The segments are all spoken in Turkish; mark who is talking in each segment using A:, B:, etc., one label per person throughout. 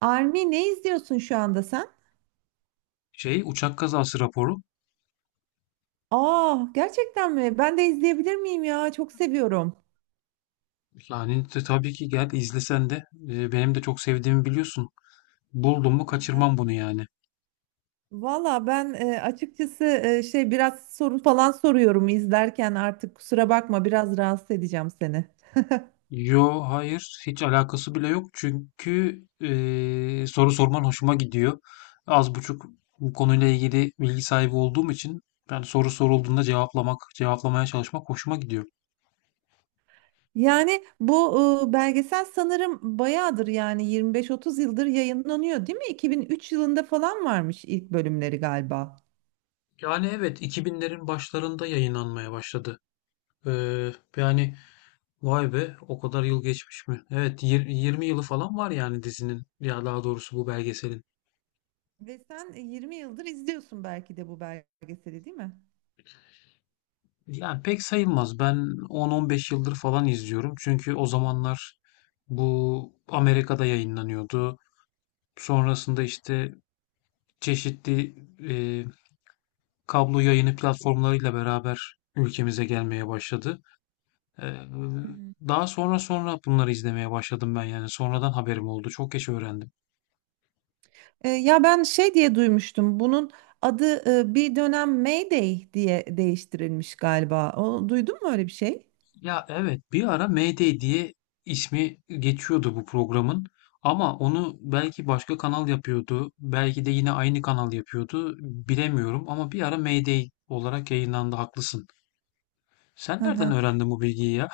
A: Army ne izliyorsun şu anda sen?
B: Şey uçak kazası raporu.
A: Aa, gerçekten mi? Ben de izleyebilir miyim ya? Çok seviyorum.
B: Yani tabii ki gel izlesen de benim de çok sevdiğimi biliyorsun. Buldum mu
A: Aha.
B: kaçırmam bunu yani.
A: Valla ben açıkçası biraz soru falan soruyorum izlerken artık kusura bakma biraz rahatsız edeceğim seni.
B: Yo, hayır, hiç alakası bile yok çünkü soru sorman hoşuma gidiyor. Az buçuk bu konuyla ilgili bilgi sahibi olduğum için ben soru sorulduğunda cevaplamak, cevaplamaya çalışmak hoşuma gidiyor.
A: Yani bu belgesel sanırım bayağıdır yani 25-30 yıldır yayınlanıyor değil mi? 2003 yılında falan varmış ilk bölümleri galiba.
B: Yani evet, 2000'lerin başlarında yayınlanmaya başladı. Ee, yani, vay be, o kadar yıl geçmiş mi? Evet, 20 yılı falan var yani dizinin, ya daha doğrusu bu belgeselin.
A: Ve sen 20 yıldır izliyorsun belki de bu belgeseli değil mi?
B: Yani pek sayılmaz. Ben 10-15 yıldır falan izliyorum. Çünkü o zamanlar bu Amerika'da yayınlanıyordu. Sonrasında işte çeşitli e, kablo yayını platformlarıyla beraber ülkemize gelmeye başladı. E,
A: Hı hı.
B: daha sonra bunları izlemeye başladım ben yani. Sonradan haberim oldu. Çok geç öğrendim.
A: Ya ben diye duymuştum. Bunun adı bir dönem Mayday diye değiştirilmiş galiba. O, duydun mu öyle bir şey?
B: Ya evet, bir ara MD diye ismi geçiyordu bu programın. Ama onu belki başka kanal yapıyordu. Belki de yine aynı kanal yapıyordu. Bilemiyorum ama bir ara MD olarak yayınlandı, haklısın. Sen
A: Hı
B: nereden
A: hı.
B: öğrendin bu bilgiyi ya?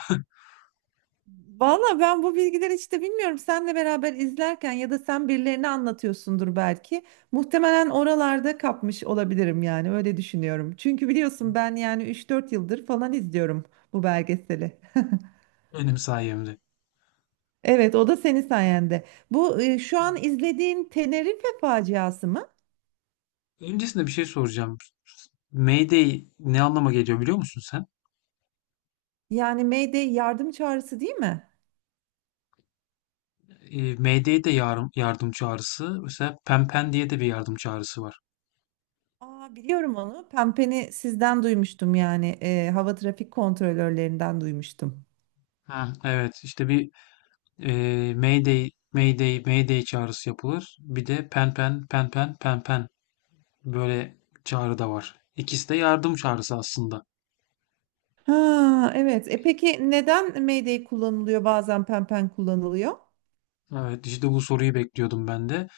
A: Valla ben bu bilgileri hiç de bilmiyorum. Senle beraber izlerken ya da sen birilerini anlatıyorsundur belki. Muhtemelen oralarda kapmış olabilirim yani öyle düşünüyorum. Çünkü biliyorsun ben yani üç dört yıldır falan izliyorum bu belgeseli.
B: Benim sayemde.
A: Evet, o da senin sayende. Bu şu an izlediğin Tenerife faciası mı?
B: Öncesinde bir şey soracağım. MD ne anlama geliyor, biliyor musun sen?
A: Yani Mayday yardım çağrısı değil mi?
B: MD de yardım, yardım çağrısı. Mesela Pempen diye de bir yardım çağrısı var.
A: Aa, biliyorum onu. Pempeni sizden duymuştum yani. Hava trafik kontrolörlerinden duymuştum.
B: Ha, evet, işte bir Mayday, Mayday, Mayday çağrısı yapılır. Bir de pen pen, pen pen, pen pen böyle çağrı da var. İkisi de yardım çağrısı aslında.
A: Ha, evet. E peki neden Mayday kullanılıyor, bazen pempen kullanılıyor?
B: Evet, işte bu soruyu bekliyordum ben de.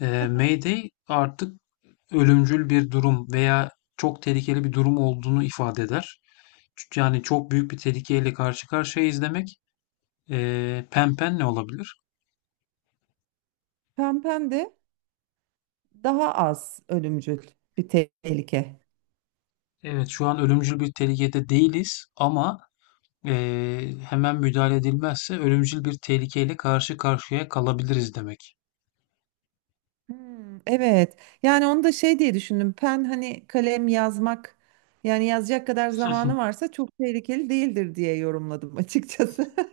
B: Mayday artık ölümcül bir durum veya çok tehlikeli bir durum olduğunu ifade eder. Yani çok büyük bir tehlikeyle karşı karşıyayız demek. Pen pen ne olabilir?
A: Pempen de daha az ölümcül bir tehlike.
B: Evet, şu an ölümcül bir tehlikede değiliz ama hemen müdahale edilmezse ölümcül bir tehlikeyle karşı karşıya kalabiliriz demek.
A: Hmm, evet. Yani onu da diye düşündüm. Pen hani kalem yazmak yani yazacak kadar zamanı varsa çok tehlikeli değildir diye yorumladım açıkçası.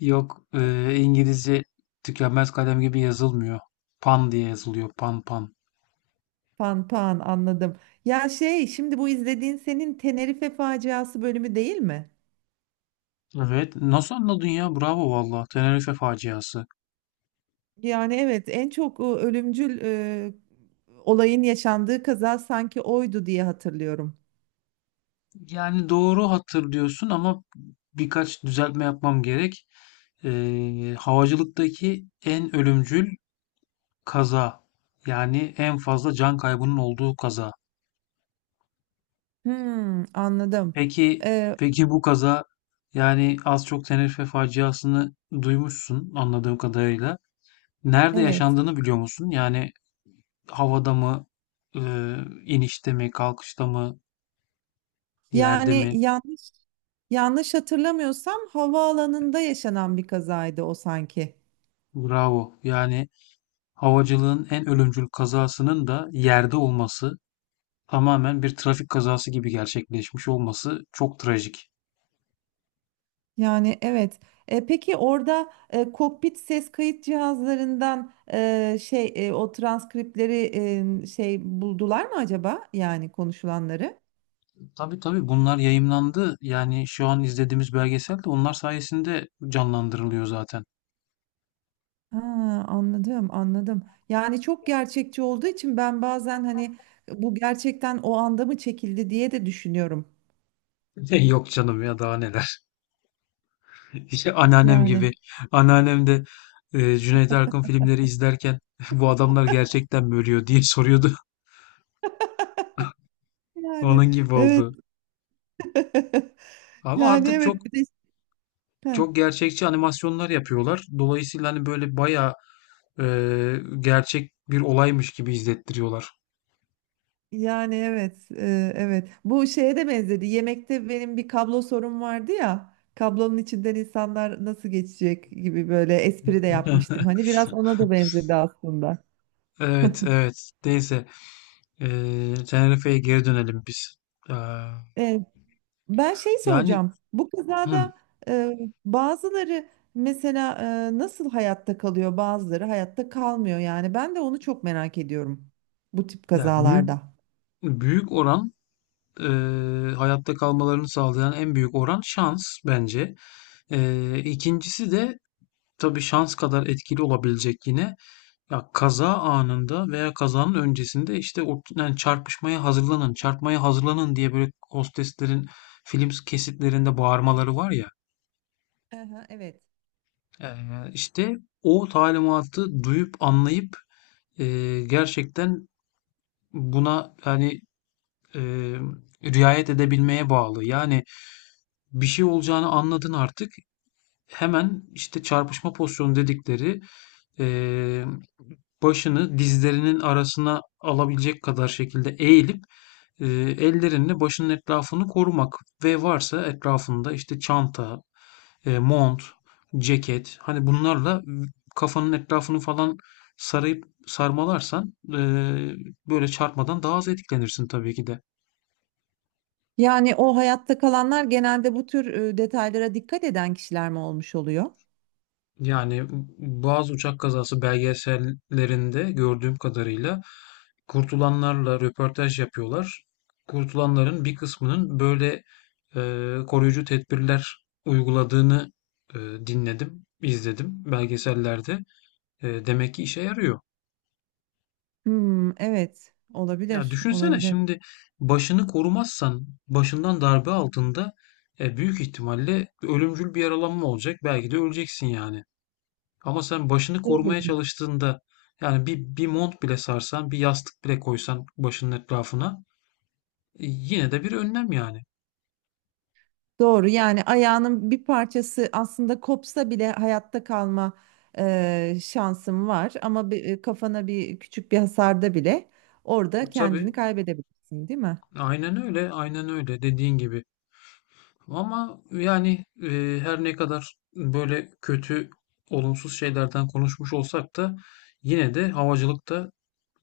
B: Yok, İngilizce tükenmez kalem gibi yazılmıyor. Pan diye yazılıyor. Pan pan.
A: Panpan anladım. Ya şimdi bu izlediğin senin Tenerife faciası bölümü değil mi?
B: Evet. Nasıl anladın ya? Bravo valla. Tenerife faciası.
A: Yani evet, en çok ölümcül olayın yaşandığı kaza sanki oydu diye hatırlıyorum.
B: Yani doğru hatırlıyorsun ama birkaç düzeltme yapmam gerek. Havacılıktaki en ölümcül kaza. Yani en fazla can kaybının olduğu kaza.
A: Hmm, anladım.
B: Peki,
A: Ee,
B: peki bu kaza, yani az çok Tenerife faciasını duymuşsun anladığım kadarıyla. Nerede
A: evet.
B: yaşandığını biliyor musun? Yani havada mı, e, inişte mi, kalkışta mı, yerde
A: Yani
B: mi?
A: yanlış Yanlış hatırlamıyorsam havaalanında yaşanan bir kazaydı o sanki.
B: Bravo. Yani havacılığın en ölümcül kazasının da yerde olması, tamamen bir trafik kazası gibi gerçekleşmiş olması çok trajik.
A: Yani evet. E, peki orada kokpit ses kayıt cihazlarından o transkripleri buldular mı acaba? Yani konuşulanları.
B: Tabii tabii, bunlar yayımlandı. Yani şu an izlediğimiz belgesel de onlar sayesinde canlandırılıyor zaten.
A: Ha, anladım, anladım. Yani çok gerçekçi olduğu için ben bazen hani bu gerçekten o anda mı çekildi diye de düşünüyorum.
B: Yok canım ya, daha neler. İşte anneannem
A: Yani
B: gibi. Anneannem de Cüneyt Arkın filmleri izlerken bu adamlar gerçekten mi ölüyor diye soruyordu.
A: yani
B: Onun gibi
A: evet.
B: oldu. Ama
A: Yani
B: artık çok
A: evet, bir de heh.
B: çok gerçekçi animasyonlar yapıyorlar. Dolayısıyla hani böyle bayağı e, gerçek bir olaymış gibi izlettiriyorlar.
A: Yani evet, evet. Bu şeye de benzedi. Yemekte benim bir kablo sorun vardı ya. Kablonun içinden insanlar nasıl geçecek gibi böyle espri de yapmıştım. Hani biraz ona da benzedi aslında.
B: Evet, evet. Neyse. Tenerife'ye geri dönelim biz. Ee,
A: E, ben
B: yani
A: soracağım. Bu
B: hı,
A: kazada e, bazıları mesela nasıl hayatta kalıyor, bazıları hayatta kalmıyor. Yani ben de onu çok merak ediyorum bu tip
B: ya büyük
A: kazalarda.
B: büyük oran, e, hayatta kalmalarını sağlayan en büyük oran şans bence. İkincisi de tabii şans kadar etkili olabilecek yine. Ya kaza anında veya kazanın öncesinde işte o, yani çarpışmaya hazırlanın, çarpmaya hazırlanın diye böyle hosteslerin film kesitlerinde bağırmaları var ya.
A: Hı hı, evet.
B: İşte o talimatı duyup anlayıp e, gerçekten buna yani e, riayet edebilmeye bağlı. Yani bir şey olacağını anladın artık. Hemen işte çarpışma pozisyonu dedikleri, e, başını dizlerinin arasına alabilecek kadar şekilde eğilip e, ellerinle başının etrafını korumak ve varsa etrafında işte çanta, mont, ceket, hani bunlarla kafanın etrafını falan sarayıp sarmalarsan böyle çarpmadan daha az etkilenirsin tabii ki de.
A: Yani o hayatta kalanlar genelde bu tür detaylara dikkat eden kişiler mi olmuş oluyor?
B: Yani bazı uçak kazası belgesellerinde gördüğüm kadarıyla kurtulanlarla röportaj yapıyorlar. Kurtulanların bir kısmının böyle koruyucu tedbirler uyguladığını dinledim, izledim belgesellerde. Demek ki işe yarıyor.
A: Hmm, evet,
B: Ya
A: olabilir,
B: düşünsene
A: olabilir.
B: şimdi, başını korumazsan başından darbe altında büyük ihtimalle ölümcül bir yaralanma olacak. Belki de öleceksin yani. Ama sen başını
A: Doğru.
B: korumaya çalıştığında, yani bir, bir mont bile sarsan, bir yastık bile koysan başının etrafına, yine de bir önlem yani.
A: Doğru, yani ayağının bir parçası aslında kopsa bile hayatta kalma şansın var, ama bir, kafana bir küçük bir hasarda bile orada
B: Tabii,
A: kendini kaybedebilirsin, değil mi?
B: aynen öyle, aynen öyle dediğin gibi. Ama yani her ne kadar böyle kötü, olumsuz şeylerden konuşmuş olsak da yine de havacılıkta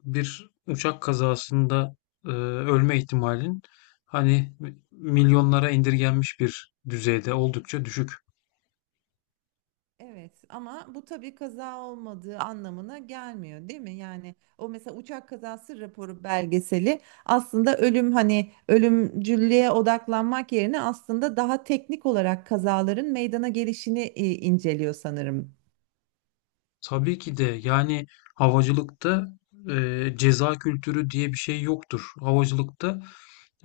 B: bir uçak kazasında ölme ihtimalin hani milyonlara indirgenmiş bir düzeyde oldukça düşük.
A: Evet, ama bu tabii kaza olmadığı anlamına gelmiyor değil mi? Yani o mesela uçak kazası raporu belgeseli aslında ölüm hani ölümcüllüğe odaklanmak yerine aslında daha teknik olarak kazaların meydana gelişini inceliyor sanırım.
B: Tabii ki de yani havacılıkta ceza kültürü diye bir şey yoktur. Havacılıkta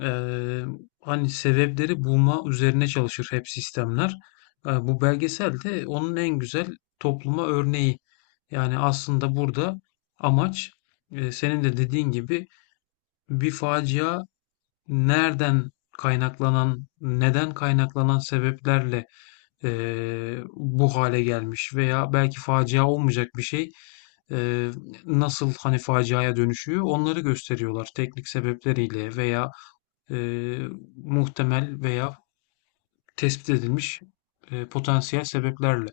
B: eee, hani sebepleri bulma üzerine çalışır hep sistemler. Bu belgesel de onun en güzel topluma örneği. Yani aslında burada amaç, senin de dediğin gibi bir facia nereden kaynaklanan, neden kaynaklanan sebeplerle bu hale gelmiş veya belki facia olmayacak bir şey eee, nasıl hani faciaya dönüşüyor, onları gösteriyorlar teknik sebepleriyle veya eee, muhtemel veya tespit edilmiş potansiyel sebeplerle.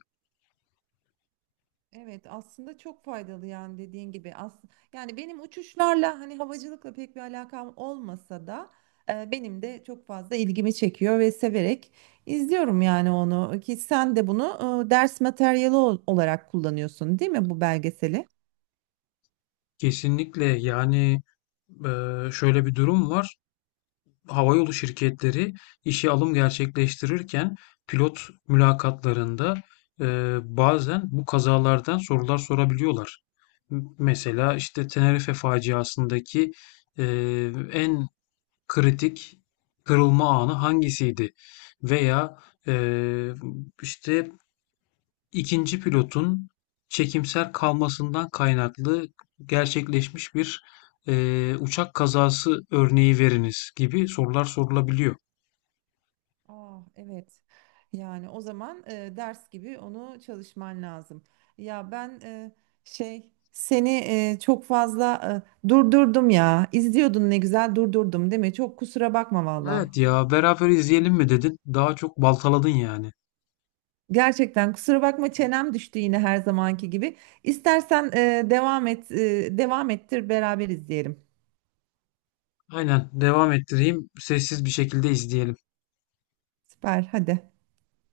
A: Evet, aslında çok faydalı yani dediğin gibi. Yani benim uçuşlarla hani havacılıkla pek bir alakam olmasa da benim de çok fazla ilgimi çekiyor ve severek izliyorum yani onu. Ki sen de bunu ders materyali olarak kullanıyorsun değil mi bu belgeseli?
B: Kesinlikle yani, şöyle bir durum var. Havayolu şirketleri işe alım gerçekleştirirken pilot mülakatlarında e, bazen bu kazalardan sorular sorabiliyorlar. Mesela işte Tenerife faciasındaki e, en kritik kırılma anı hangisiydi? Veya e, işte ikinci pilotun çekimser kalmasından kaynaklı gerçekleşmiş bir uçak kazası örneği veriniz gibi sorular sorulabiliyor.
A: Ah, evet. Yani o zaman ders gibi onu çalışman lazım. Ya ben seni çok fazla durdurdum ya. İzliyordun ne güzel, durdurdum değil mi? Çok kusura bakma valla.
B: Evet ya, beraber izleyelim mi dedin? Daha çok baltaladın yani.
A: Gerçekten kusura bakma, çenem düştü yine her zamanki gibi. İstersen devam et, devam ettir, beraber izleyelim.
B: Aynen, devam ettireyim. Sessiz bir şekilde izleyelim.
A: Süper, hadi.